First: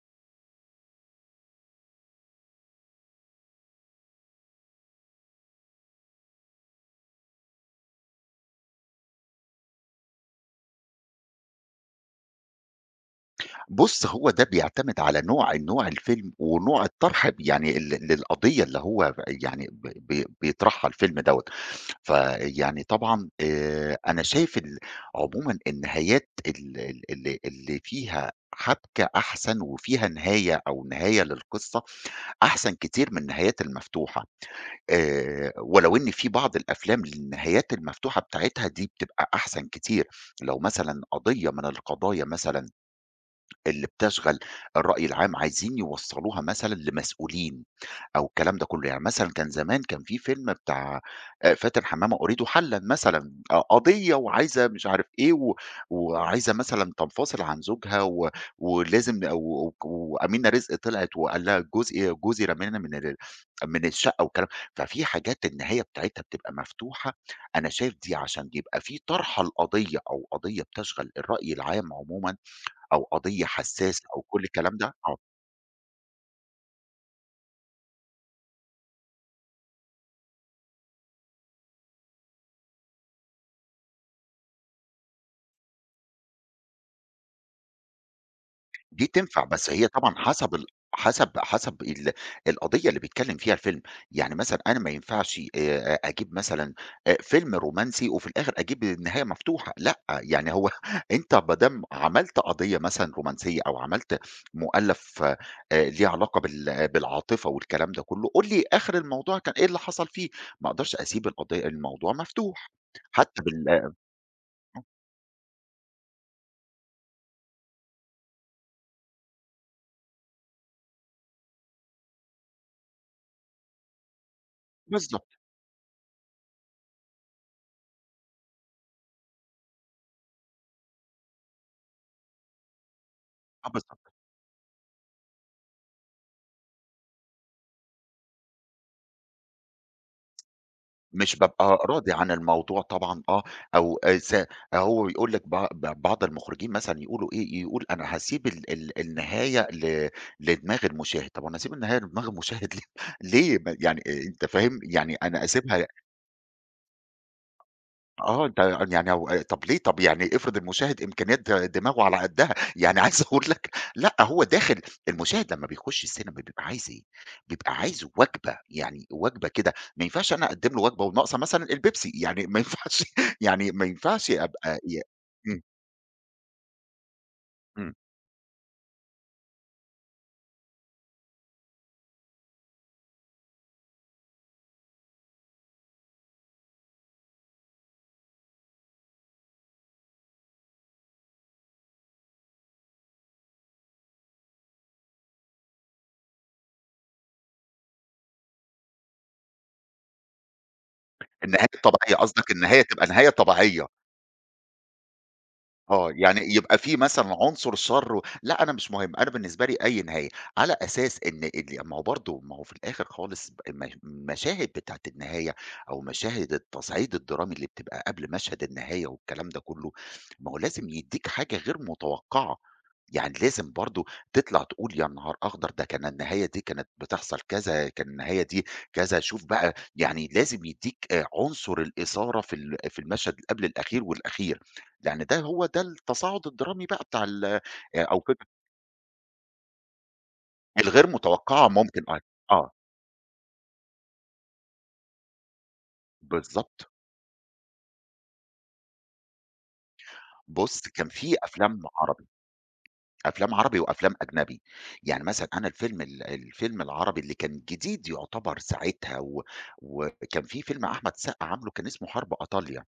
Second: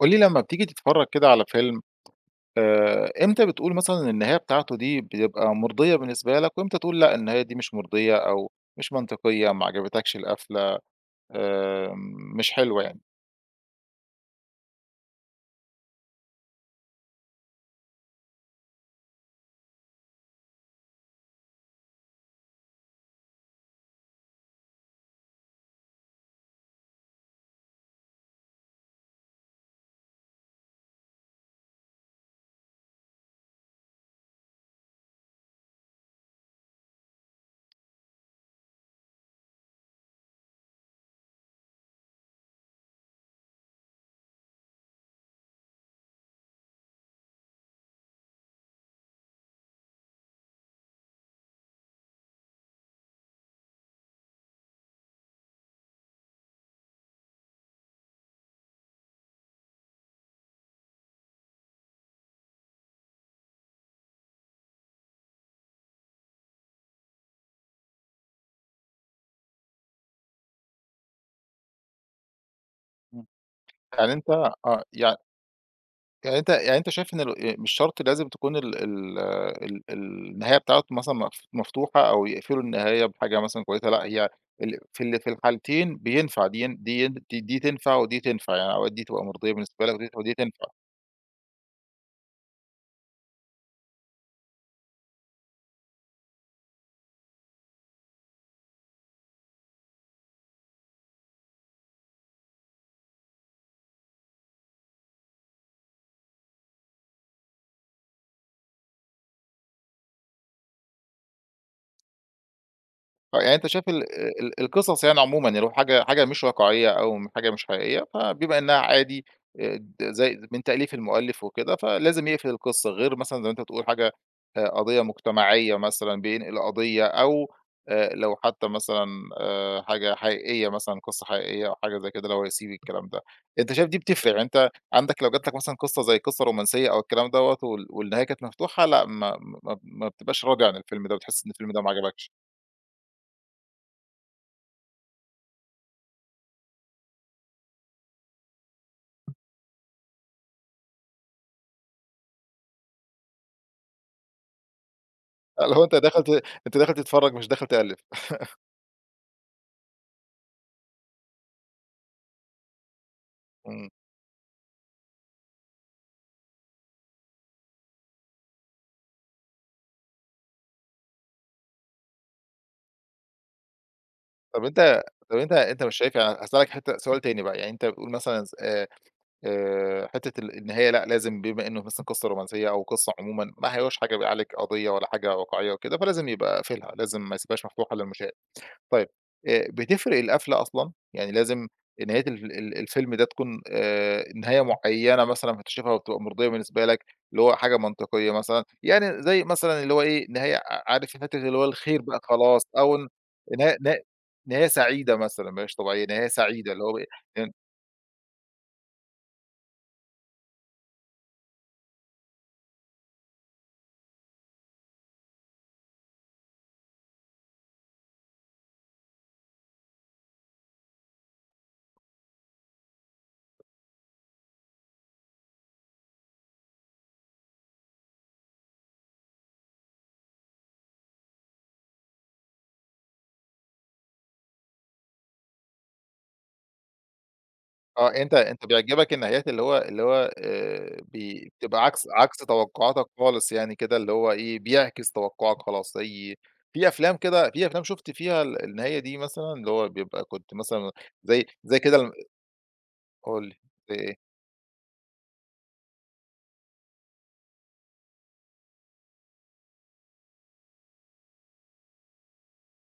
قولي لمّا بتيجي تتفرّج كده على فيلم، إمتى بتقول مثلًا إن النهاية بتاعته دي بتبقى مرضية بالنسبة لك، وإمتى تقول لأ النهاية دي مش مرضية أو مش منطقية، ما عجبتكش القفلة، مش حلوة يعني؟ بُص، هو ده بيعتمد على نوع الفيلم ونوع الطرح يعني للقضية اللي هو يعني ب ب بيطرحها الفيلم دوّة. فيعني طبعًا أنا شايف عمومًا النهايات ال ال اللي اللي فيها حبكة أحسن وفيها نهاية للقصة أحسن كتير من النهايات المفتوحة. ولو إن في بعض الأفلام النهايات المفتوحة بتاعتها دي بتبقى أحسن كتير. لو مثلًا قضية من القضايا مثلًا اللي بتشغل الرأي العام عايزين يوصّلوها مثلًا لمسؤولين أو الكلام ده كُلّه، يعني مثلًا كان زمان كان في فيلم بتاع فاتن حمامة أريد حلًا مثلًا، آه، قضية وعايزة مش عارف إيه وعايزة مثلًا تنفصل عن زوجها و ولازم و و... وأمينة رزق طلعت وقال لها جوزي جوزي رمانا من الشقة والكلام. ففي حاجات النهاية بتاعتها بتبقى مفتوحة، أنا شايف دي عشان يبقى في طرحة لقضية أو قضية بتشغل الرأي العام عمومًا أو إمم. قضية حساسة يعني أو أنت كل الكلام آه، ده، يع آه، يعني أنت يعني أنت شايف إن ال مش شرط لازم تكون ال ال ال النهاية بتاعته مثلًا مفتوحة أو يقفلوا النهاية بحاجة مثلًا كويسة، لأ هي ال في ال في الحالتين بينفع دي ين دي ين دي دي تنفع ودي تنفع، يعني أوقات دي دي تبقى تنفع، مرضية بس بالنسبة هي لك طبعًا ودي حسب ال تنفع. حسب حسب ال القضية اللي بيتكلّم فيها الفيلم، يعني مثلًا أنا ما ينفعش أجيب مثلًا فيلم رومانسي وفي الآخر أجيب النهاية مفتوحة، لأ، يعني هو أنت ما دام عملت قضية مثلًا رومانسية أو عملت مؤلف ليه علاقة بالعاطفة والكلام ده كلّه، قُل لي آخر الموضوع كان إيه اللي حصل فيه، ما أقدرش أسيب القضية الموضوع مفتوح، آه، حتى يعني أنت بال شايف آه، ال ال القصص يعني عمومًا يعني لو حاجة مش واقعية أو حاجة مش حقيقية، فبما إنها عادي د زي من تأليف المؤلف وكده، فلازم يقفل القصة، غير مثلًا زي ما أنت بتقول حاجة قضية بالضبط. مجتمعية مثلًا بينقل قضية أو لو حتى مثلًا حاجة حقيقية مثلًا قصة حقيقية أو حاجة زي كده، لو هو يسيب الكلام ده. آه، أنت شايف دي بالضبط. بتفرق، يعني أنت عندك لو جات لك مثلًا قصة زي قصة رومانسية أو الكلام دوّة والنهاية كانت مفتوحة، لأ ما بتبقاش راضي عن الفيلم ده، مش بتحس إن الفيلم بابقى ده ما راضي عن عجبكش. الموضوع طبعًا آه، أو س هو بيقول لِك بع ب بعض المخرجين مثلًا يقولوا إيه، يقول أنا هاسيب ال ال النهاية لدماغ المشاهد، طب أنا هاسيب النهاية لدماغ المشاهد ليه؟ ليه ما يعني آه، أنت فاهم، يعني أنا آه، اللي هو أسيبها أنت داخل تتفرّج مش داخل تألّف. آه، ده أن يعني هو آه، طب ليه؟ طب يعني افرض المشاهد إمكانيات دماغه على قدها، يعني عايز أقول لك إمم. لأ، هو داخل المشاهد لمّا بيخش السينما بيبقى عايز إيه؟ بيبقى عايز وجبة، يعني وجبة كده، ما ينفعش أنا أقدّم له وجبة وناقصة مثلًا البيبسي، يعني ما ينفعش يعني ما ينفعش طب أبقى ي أنت طب أنت إمم. أنت مش شايف يعني هاسألك حتّة سؤال تاني بقى، يعني أنت إمم. بتقول مثلًا ز حتّة النهاية لأ لازم بما إنه مثلًا قصّة رومانسية أو قصّة عمومًا ما هياش حاجة بيعالج قضية ولا حاجة واقعية وكده، فلازم يبقى قافلها، لازم ما يسيبهاش مفتوحة للمشاهد. طيب، بتفرق القفلة أصلًا؟ يعني لازم نهاية ال ال الفيلم ده تكون نهاية معيّنة مثلًا هتشوفها وبتبقى مرضية بالنسبة لك، اللي هو حاجة منطقية مثلًا، يعني زي مثلًا اللي هو إيه، نهاية عارف حتّة اللي هو النهاية الخير الطبيعية، بقى قصدك خلاص النهاية أو تبقى ن نهاية نها طبيعية. نه نهاية سعيدة مثلًا، ما هياش طبيعية، آه، نهاية يعني سعيدة يبقى اللي هو في ب مثلًا عنصر شر و لأ، أنا مش مهم، أنا بالنسبة لي أي نهاية، على أساس إن ال يعني ما هو برضه ما هو في الآخر خالص المشاهد بتاعة النهاية أو مشاهد التصعيد الدرامي اللي بتبقى قبل مشهد النهاية والكلام ده كله، ما هو لازم يدّيك حاجة غير متوقعة، يعني لازم برضه تطلع تقول يا نهار أخضر! ده كان النهاية دي كانت بتحصل كذا، كان النهاية دي كذا، شوف بقى يعني لازم يدّيك عنصر الإثارة في المشهد اللي قبل الأخير والأخير. يعني ده هو ده التصاعد الدرامي بقى بتاع ال آه، أو أنت فكرة أنت بيعجبك النهايات اللي هو اللي هو الغير متوقعة بتبقى ممكن عكس آه، عكس آه، توقعاتك خالص يعني كده، اللي هو إيه، بيعكس توقعك خلاص. زي في بالضبط. أفلام كده في أفلام شُفت فيها النهاية دي مثلًا، اللي هو بيبقى كنت بُص، مثلًا كان في زي أفلام كده عربي، قُل أفلام لي، عربي زي وأفلام إيه؟ أجنبي. يعني مثلًا أنا الفيلم العربي اللي كان جديد يُعتبر ساعتها وكان في فيلم أحمد السقا عامله كان اسمه حرب إيطاليا،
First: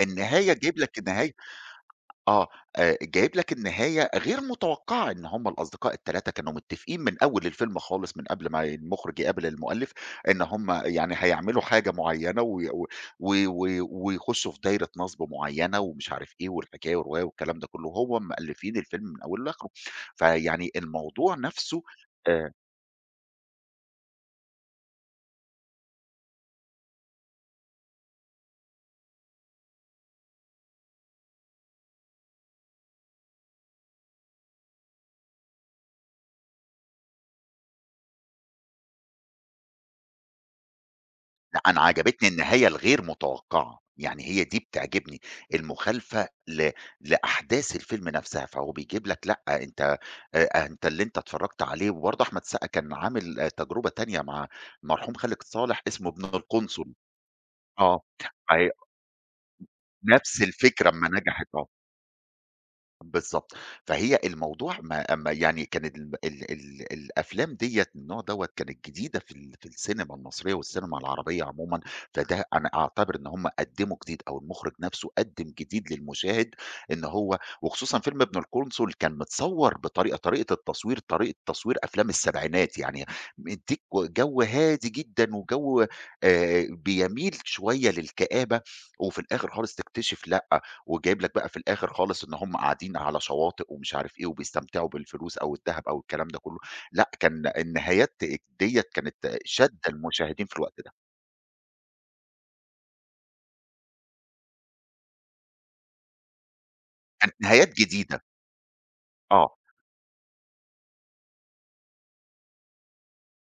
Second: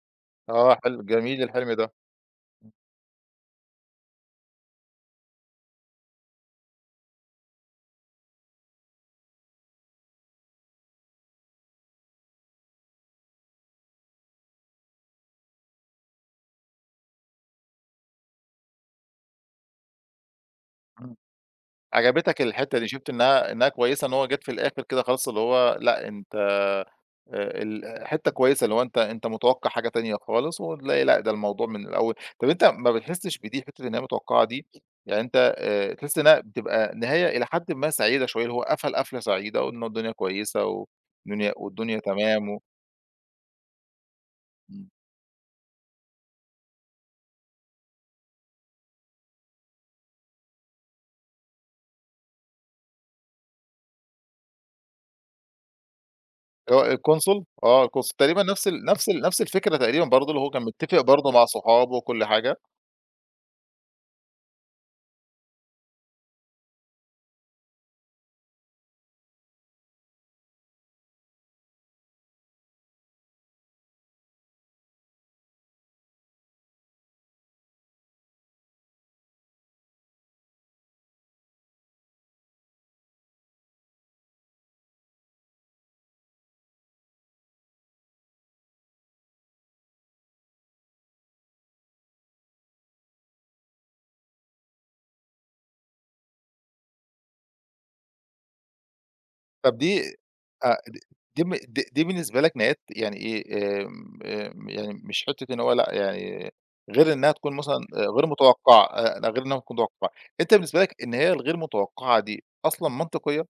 النهاية تجيب آه، لك حلو، النهاية جميل الحلم ده. آه، جايب لك النهاية غير متوقعة، إن هم الأصدقاء ال3 كانوا متفقين من أول الفيلم خالص، من قبل ما المُخرج يقابل المؤلف، إن هم يعني هيعملوا حاجة معيّنة وي و و و- ويخشوا في دايرة نصب معيّنة ومش عارف إيه والحكاية والرواية والكلام ده كلّه، وهو مألفين الفيلم من أوله لآخره، فيعني الموضوع نفسه عجبتك آآ الحتّة دي، شُفت إنها كويسة إن هو جات في الآخر كده خلاص اللي هو لأ، أنت ال حتّة كويسة اللي هو أنت متوقّع حاجة تانية خالص وتلاقي لأ، ده الموضوع من الأول. طَب أنت ما بتحسّش بدي حتّة إن هي متوقّعة دي، يعني أنت تحس إنها بتبقى نهاية إلى حدٍ ما سعيدة شوية، اللي هو قفلة سعيدة وإنه الدنيا كويسة والدنيا لأ، أنا والدنيا عجبتني تمام النهاية الغير متوقعة، يعني هي دي إمم. بتعجبني، المخالفة لأحداث الفيلم نفسها، فهو بيجيب لك لأ، أنت أنت اللي أنت اتفرّجت عليه وبرضه أحمد السقا كان عامل آه، تجربة تانية مع المرحوم خالد صالح اسمه ابن هو القنصل، الConsole آه، آه، الConsole تقريبًا أيوه، نفس الفكرة تقريبًا برضه اللي نفس هو كان الفكرة متّفق أمّا برضه مع نجحت، آه. صحابه وكل حاجة. بالضبط. فهي الموضوع ما يعني كان ال ال ال الأفلام ديّة من النوع دوّة كانت جديدة في السينما المصرية والسينما العربية عمومًا، فده أنا أعتبر إن هم قدّموا جديد أو المُخرِج نَفْسه قدّم جديد للمشاهد إن هو وخصوصًا فيلم ابن القنصل كان متصوّر بطريقة طريقة التصوير طريقة تصوير أفلام السبعينات، يعني مدّيك جو هادي جدًا وجو بيميل شوية للكآبة وفي الآخر خالص تكتشف لأ، وجايب لك بقى في الآخر خالص إن هم قاعدين على شواطئ ومش عارف إيه، وبيستمتعوا بالفلوس أو الدهب أو الكلام ده كله، لأ كان النهايات ديّة كانت شادة طب دي المشاهدين في آه، الوقت ده، د دي م د دي بالنسبة لك نهايات يعني إيه، آمم، آمم، يعني مش حتّة إن هو لأ، يعني غير إنّها كانت تكون نهايات مثلًا جديدة، غير متوقعة، لأ غير آه، إنّها تكون متوقعة، أنت بالنسبة لك النهاية الغير متوقعة دي أصلًا منطقية؟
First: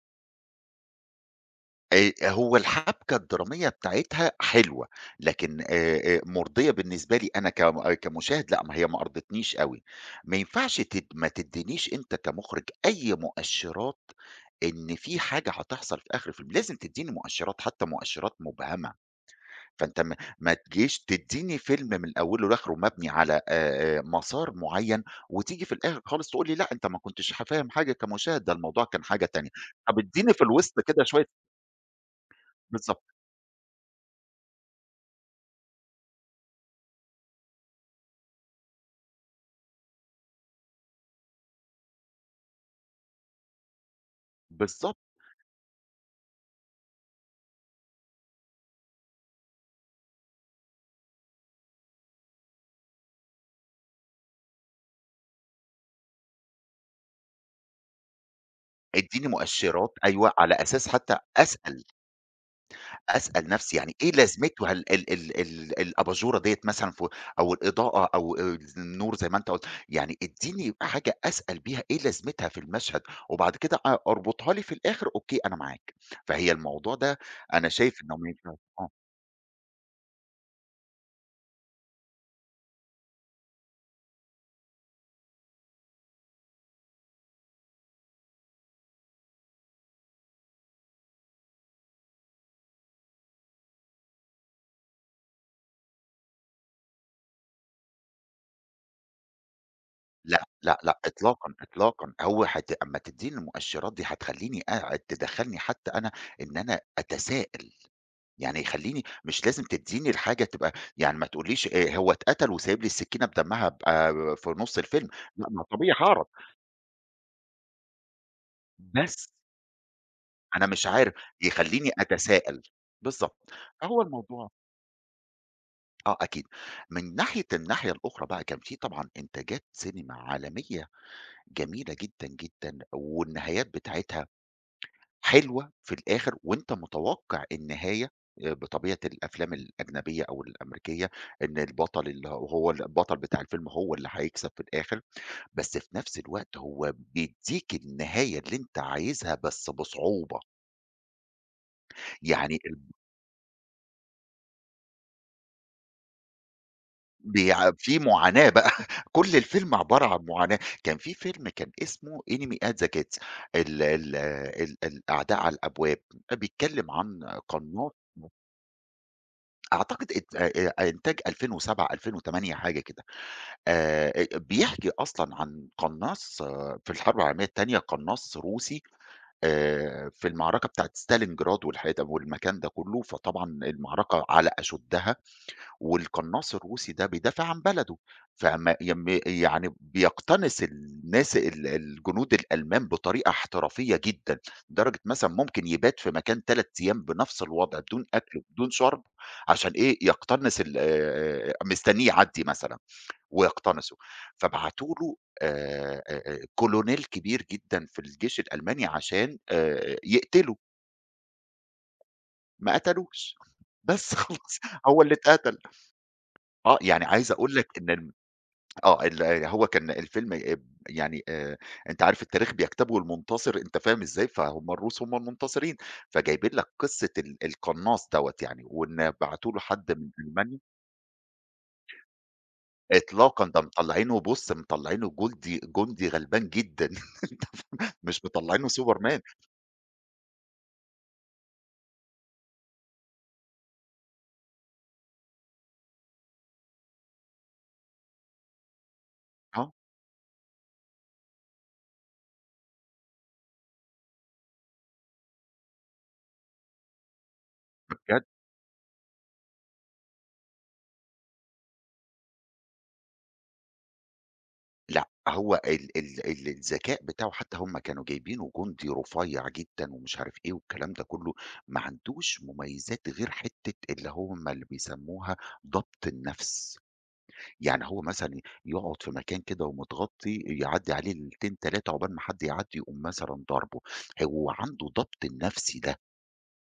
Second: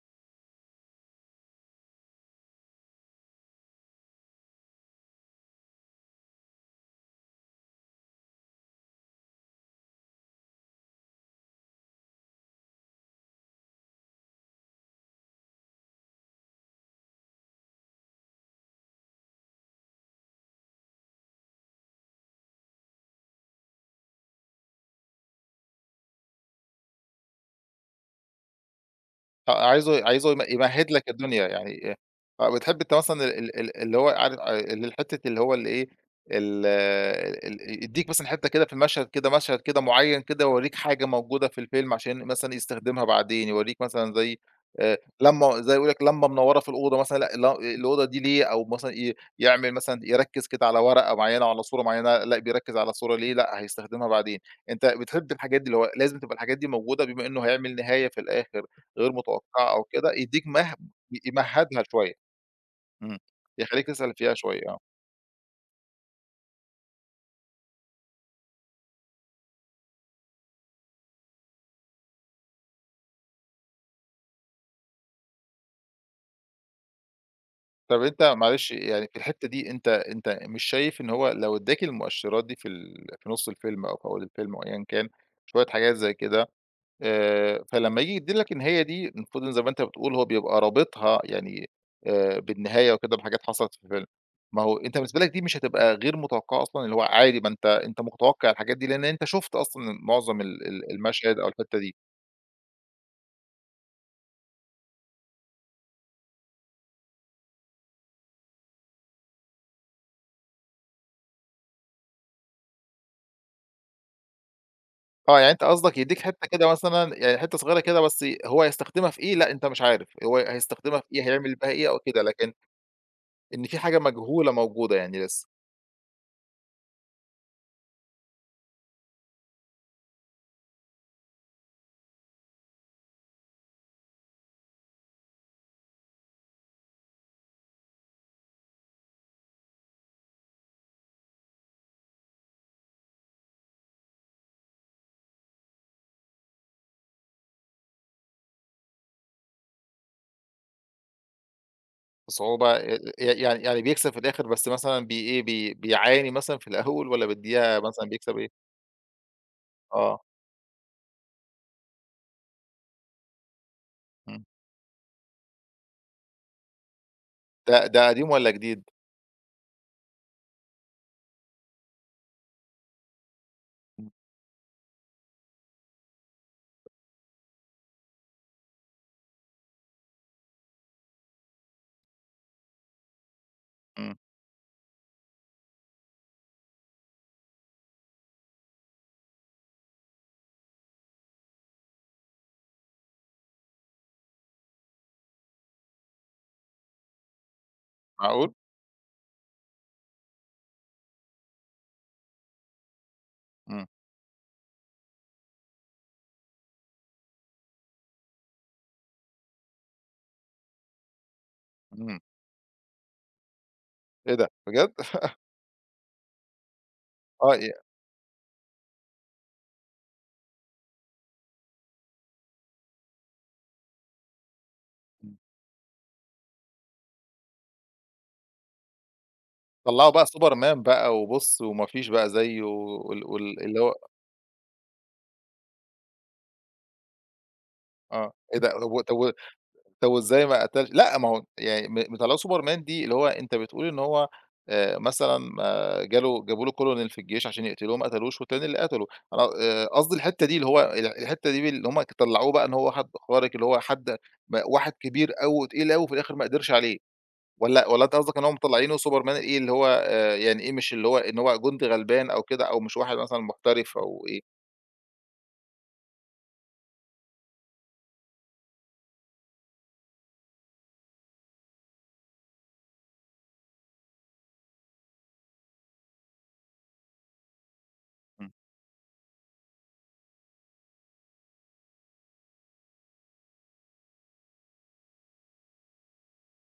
هو الحبكة الدرامية بتاعتها حلوة، لكن مرضية بالنسبة لي أنا آه، كمشاهد لأ، ما هي ما أرضتنيش أوي، ما ينفعش ما تدينيش أنت كمُخرِج أي مؤشرات إن في حاجة هتحصل في آخر الفيلم، لازم تديني مؤشرات حتى مؤشرات مبهمة. فأنت ما تجيش تدّيني فيلم من أوله لآخره مبني على مسار معيّن وتيجي في الآخر خالص تقول لي لأ أنت ما كنتش فاهم حاجة كمشاهد، ده الموضوع كان حاجة تانية. آه، طب عايزه ادّيني في الوسط يمهّد كده لك شوية. الدنيا يعني آه، بتحب أنت بالضبط، مثلًا ال ال ال اللي هو عارف الحتة اللي هو اللي إيه، ال آه، ال يدّيك مثلًا حتة كده في المشهد كده مشهد كده معيّن كده، يورّيك حاجة موجودة في الفيلم عشان مثلًا يستخدمها بعدين، يورّيك مثلًا زي بالضبط، لمبة زي يقول لك لمبة منوّرة في الأوضة مثلًا، لأ الأوضة دي ليه، أو مثلًا يعمل مثلًا يركّز كده على ورقة معيّنة أو على صورة معيّنة، لأ بيركّز على صورة ليه، لأ هيستخدمها بعدين. أنت بتحب الحاجات دي، اللي هو لازم تبقى الحاجات دي موجودة بما إنه هيعمل نهاية في الآخر. غير ادّيني متوقعة أو مؤشرات كده، أيوه، يدّيك على أساس حتى أسأل. يمهّدها شوية، إمم، أسأل نفسي يخلّيك يعني إيه تسأل فيها شوية لازمته آه. هال ال ال ال الأباجورة ديّة مثلًا أو الإضاءة أو النور زي ما أنت قُلت، يعني ادّيني حاجة أسأل بيها إيه لازمتها في المشهد، وبعد كده اربطها لي في الآخر أوكي أنا معاك، فهي الموضوع ده أنا شايف طَب إنه أنت ما ينفعش معلش آه، يعني في الحتّة دي أنت مش شايف إن هو لو ادّاك المؤشرات دي في نُص الفيلم أو في أول الفيلم أو أيًا كان، شوية حاجات زي كده فلمّا ييجي يدّي لك إن هي دي المفروض إن زي ما أنت بتقول هو بيبقى رابطها يعني بالنهاية وكده بحاجات حصلت في الفيلم، ما هو أنت بالنسبة لك دي مش هتبقى غير متوقعة أصلًا اللي هو عادي ما أنت متوقع الحاجات دي لإن أنت شُفت أصلًا معظم لأ، ال لأ، ال لأ المشهد أو إطلاقًا، الحتّة دي. إطلاقًا، هو هت أمّا تدّيني المؤشرات دي هتخلّيني تدخّلني حتى أنا إن أنا أتساءل. يعني يخلّيني مش لازم تدّيني الحاجة تبقى يعني ما تقولّيش هو اتقتل وسايب لي السكينة بدمّها بقى في نُص الفيلم، آه، لأ يعني ما أنت طبيعي قصدك يدّيك هاعرف، حتّة كده مثلًا يعني حتّة صغيرة كده بس هو هيستخدمها في بس إيه، لأ أنت مش عارف، هو أنا مش هيستخدمها في عارف إيه، هيعمل بيها إيه يخلّيني أو كده، لكن أتساءل، بالضبط، إن في حاجة فهو الموضوع مجهولة موجودة يعني لسه، آه أكيد، من ناحية الناحية الأخرى بقى كان في طبعًا إنتاجات سينما عالمية جميلة جدًا، جدًا والنهايات بتاعتها حلوة في الآخر وأنت متوقع النهاية بطبيعة الأفلام الأجنبية أو الأمريكية إن البطل اللي هو هو البطل بتاع الفيلم هو اللي هيكسب في الآخر، بس في نفس الوقت هو بيدّيك النهاية اللي أنت عايزها بس بصعوبة، يعني بصعوبة ال ي يعني يعني بيكسب في الآخر بس مثلًا إيه، بيعاني مثلًا في الأول والّا بيع بيدّيها في مثلًا بيكسب معاناة إيه؟ بقى كل الفيلم عبارة آه، عن معاناة، كان في فيلم كان اسمه Enemy at the Gates ال ال إمم، ال الأعداء على الأبواب، بيتكلم عن ده قناص. ده قديم والّا جديد؟ أعتقد إت إنتاج 2007، 2008 حاجة كده. إمم، أ بيحكي أصلًا عن قناص آه، في الحرب العالمية التانية، قناص روسي في المعركة بتاعة ستالينجراد والحتت والمكان ده كله، فطبعًا إمم، المعركة على أشُدّها والقناص الروسي ده بيدافع عن بلده، فما يم يعني بيقتنص الناس الجنود الألمان بطريقة احترافية جدًا، لدرجة مثلًا ممكن يبات في مكان 3 أيام بنفس الوضع بدون أكل معقول! وبدون شرب، عشان إيه، يقتنص ال مستنيه يعدّي مثلًا إمم، ويقتنصه، فبعتوا له كولونيل كبير جدًا في الجيش الألماني عشان يقتله، إمم، ما قتلوش، بس إيه ده خلاص بجد! هو اللي اتقتل، آه، يعني عايز أقول آه، لك إن الم آه، آه، هو كان الفيلم يعني آآ أنت عارف التاريخ بيكتبه المنتصر، أنت فاهم إزاي؟ فهُم الروس هُم إمم، المنتصرين، فجايبين لك قصة ال القناص دوّة يعني، وإن بعتوا له حد من طلّعوا بقى ألمانيا. سوبرمان بقى وبُص وما فيش بقى زيه وال إطلاقًا، ده وال اللي هو مطلّعينه بُص، مطلّعينه جندي غلبان جدًا، أنت فاهم؟ مش آه، إيه مطلّعينه ده طب و سوبرمان، طب طب وإزاي ما قتلش لأ ما هو يعني مطلّعوه سوبرمان دي اللي هو أنت بتقول إن هو مثلًا ما جاله جابوا له colonel في الجيش عشان يقتلوه ما قتلوش والتاني اللي قتله، أنا آه، قصدي الحتّة دي اللي هو الحتّة دي اللي هم طلّعوه بقى إن هو واحد خارق اللي هو حد م واحد كبير أوي وتقيل أوي وفي الآخر ما قدرش عليه، والّا أنت بجد. قصدك إن هم مطلّعينه سوبرمان إيه اللي هو يعني إيه مش اللي هو إن هو جندي غلبان أو كده أو مش واحد مثلًا محترف أو إيه؟ لأ، هو ال ال ال الذكاء بتاعه حتى هم كانوا جايبينه جندي رفيّع جدًا ومش عارف إيه والكلام ده كلّه، ما عندوش مميزات غير حتّة اللي بيسموها ضبط النَفْس، يعني هو مثلًا إمم، يقعد في مكان كده ومتغطي يعدّي عليه ليلتين، 3 عقبال ما حد يعدّي يقوم مثلًا ضاربه، هو عنده ضبط النَفْس ده،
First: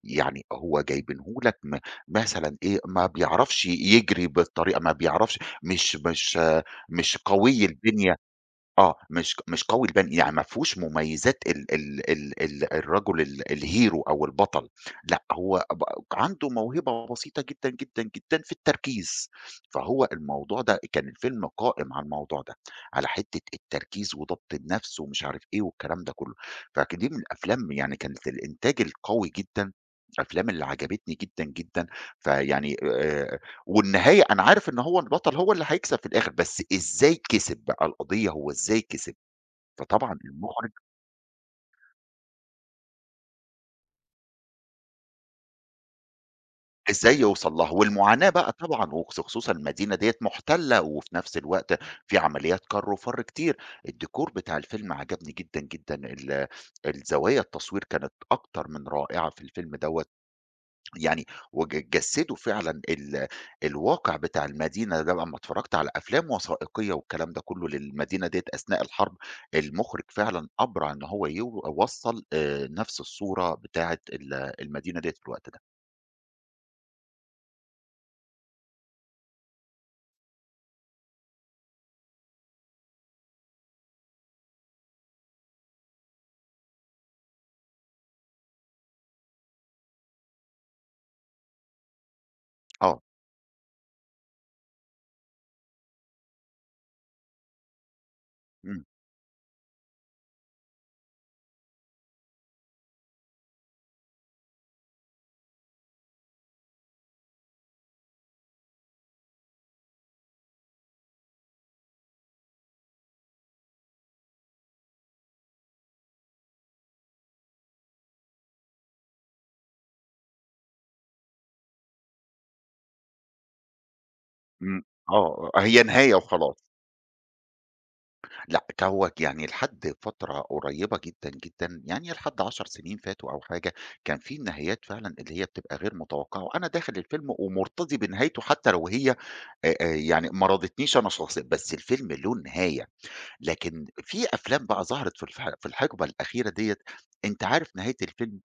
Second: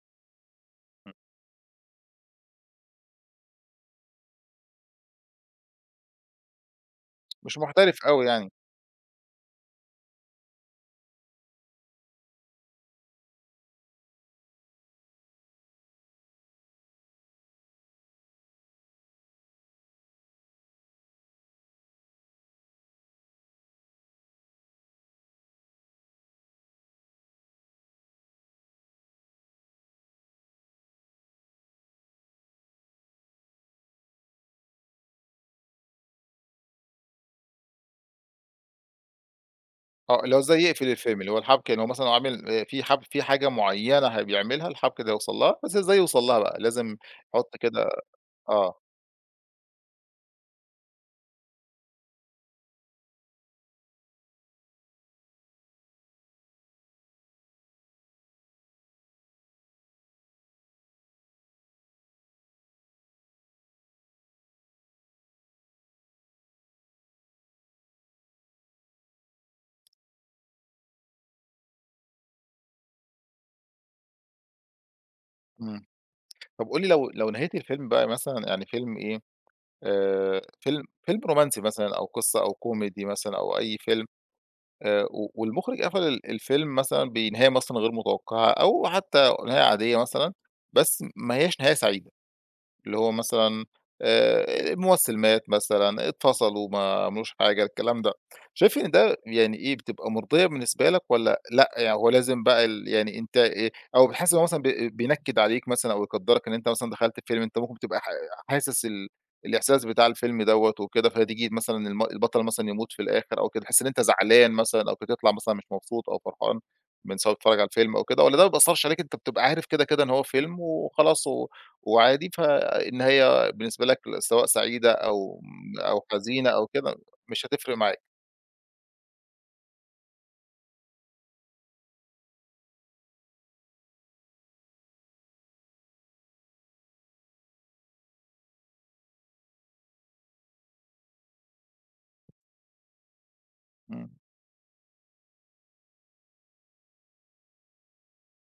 يعني هو إمم، جايبينه لك مثلًا إيه، ما بيعرفش يجري بالطريقة، ما بيعرفش مش مش قوي محترف البنية. أوي يعني. آه، مش قوي يعني ما فيهوش مميزات ال ال ال ال الرجل الhero أو البطل، لأ هو ب عنده موهبة بسيطة جدًا، جدًا، جدًا في التركيز، فهو الموضوع ده كان الفيلم قائم على الموضوع ده، على حتّة التركيز وضبط النَفْس ومش عارف إيه والكلام ده كُلّه، دي من الأفلام يعني كانت الإنتاج القوي جدًا، الأفلام اللي عجبتني جدًا، جدًا، فيعني والنهاية أنا عارف إن هو البطل هو اللي هيكسب في الآخر، بس إزاي كسب بقى القضية هو إزاي كسب، فطبعًا آه، اللي هو المُخرِج زي اقفل الفيلم، اللي هو الحبْك يعني هو مثلًا هو عامل في حاجة معيّنة بيعملها الحبْك ده يوصل لها، بس إزاي يوصل لها بقى، لازم إزاي يوصل يحُط لها، كده والمعاناة بقى آه، طبعًا خصوصًا المدينة ديّة مُحتلة، وفي نفس الوقت في عمليات كَر وفَر كتير، الديكور بتاع الفيلم عجبني جدًا، جدًا، الزوايا التصوير كانت أكتر من رائعة في الفيلم دوّة، يعني جسّدوا فعلًا الواقع بتاع المدينة ده لمّا اتفرّجت على أفلام وثائقية والكلام ده كُلّه للمدينة ديّة أثناء الحرب، المُخرِج فعلًا أبرع إن هو وصّل نَفْس الصورة بتاعة المدينة ديّة في الوقت ده. إمم. طَب قُل لي لو نهاية الفيلم بقى مثلًا يعني فيلم إيه، فيلم رومانسي مثلًا أو قصة أو كوميدي مثلًا أو أي فيلم و والمُخرِج قفل الفيلم مثلًا بنهاية مثلًا غير متوقعة أو حتى نهاية عادية مثلًا، بس ما هياش نهاية سعيدة. اللي آه. هو مثلًا مُوَسِّلمات مثلًا، اتفصلوا ما عملوش حاجة، الكلام ده. شايف إمم. إن ده يعني إيه، بتبقى مرضية بالنسبة لك والّا لأ، يعني هو لازم بقى يعني أنت أو بتحس إن هو مثلًا بينكِّد عليك مثلًا أو يقدّرك إن أنت مثلًا دخلت فيلم أنت ممكن تبقى حاسس الإحساس بتاع الفيلم دوّة وكده، فتيجي مثلًا البطل مثلًا يموت في الآخر أو كده، تحس إن أنت زعلان مثلًا أو كده، تطلع مثلًا مش مبسوط أو فرحان من سواء بتتفرّج على الفيلم أو كده والّا ده ما بيأثّرش عليك، أنت بتبقى عارف كده، كده إن هو فيلم وخلاص وعادي فإن هي بالنسبة لك سواء إمم. سعيدة أو آه. هي أو نهاية حزينة وخلاص. أو كده مش هتفرق معاك، لأ، هو يعني لحد فترة قريّبة جدًا، جدًا، يعني لحد 10 سنين فاتوا أو حاجة، كان في النهايات فعلًا اللي هي بتبقى غير متوقعة، وأنا داخل الفيلم ومُرتضي بنهايته حتى لو هي يعني ما راضتنيش أنا شخصيًا، بس الفيلم له نهاية، لكن إمم، في أفلام بقى ظهرت في الحقبة الأخيرة ديّة، أنت عارف نهاية الفيلم.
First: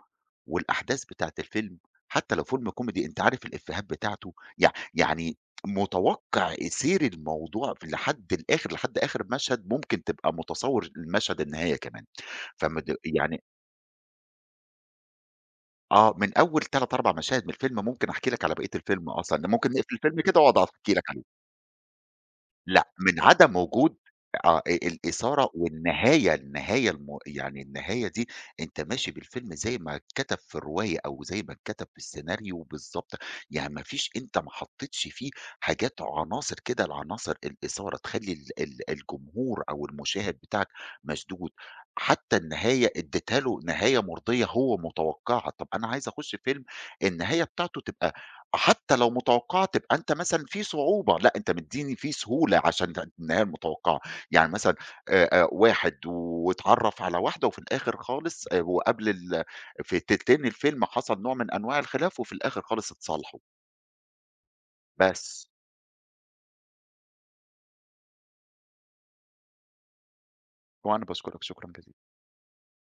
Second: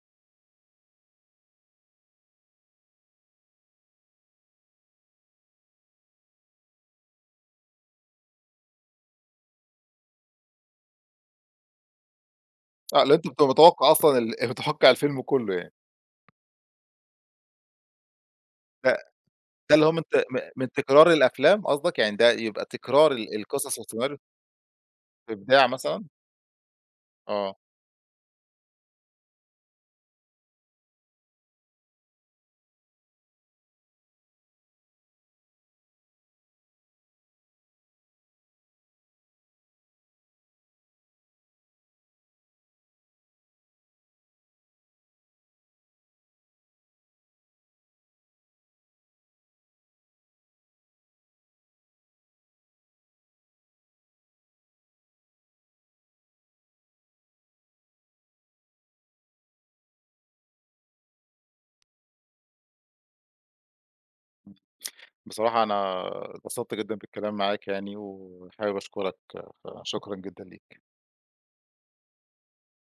والأحداث بتاعة الفيلم حتى لو فيلم كوميدي أنت عارف الإفيهات بتاعته، يعني متوقّع سير الموضوع في لحد الآخر، لحد آخر مشهد ممكن تبقى متصوّر المشهد النهاية كمان. فمد آه، لأن أنت يعني بتبقى متوقع أصلًا متوقع الفيلم كله يعني، آه، من أول 3، 4 مشاهد من الفيلم ممكن أحكي لك على بقية ده الفيلم أصلًا، ممكن ده اللي هو نقفل من ت الفيلم م كده وأقعد من أحكي لك تكرار عليه. الأفلام قصدك؟ يعني ده يبقى لأ، تكرار من عدم القصص وجود والسيناريو آه، الإثارة إبداع مثلًا؟ والنهاية، النهاية الم آه، يعني النهاية دي أنت ماشي بالفيلم زي ما اتكتب في الرواية أو زي ما اتكتب في السيناريو بالضبط، يعني ما فيش أنت ما حطيتش فيه حاجات عناصر كده العناصر الإثارة تخلّي ال ال الجمهور أو المشاهد بتاعك مشدود، حتى النهاية اديتها له نهاية مرضية هو متوقعها، طب أنا عايز أخش فيلم النهاية بتاعته تبقى حتى لو متوقعة تبقى أنت مثلًا في صعوبة، لأ أنت مدّيني في سهولة عشان النهاية المتوقعة، يعني مثلًا واحد واتعرّف على واحدة وفي الآخر خالص وقبل ال في تلتين الفيلم حصل نوع من أنواع الخلاف وفي الآخر خالص اتصالحوا، بس. بصراحة أنا اتبسطت جدًا بالكلام معاك يعني، وحابب أشكرك، فشكرًا جدًا ليك. وأنا باشكرك شكرًا جزيلًا.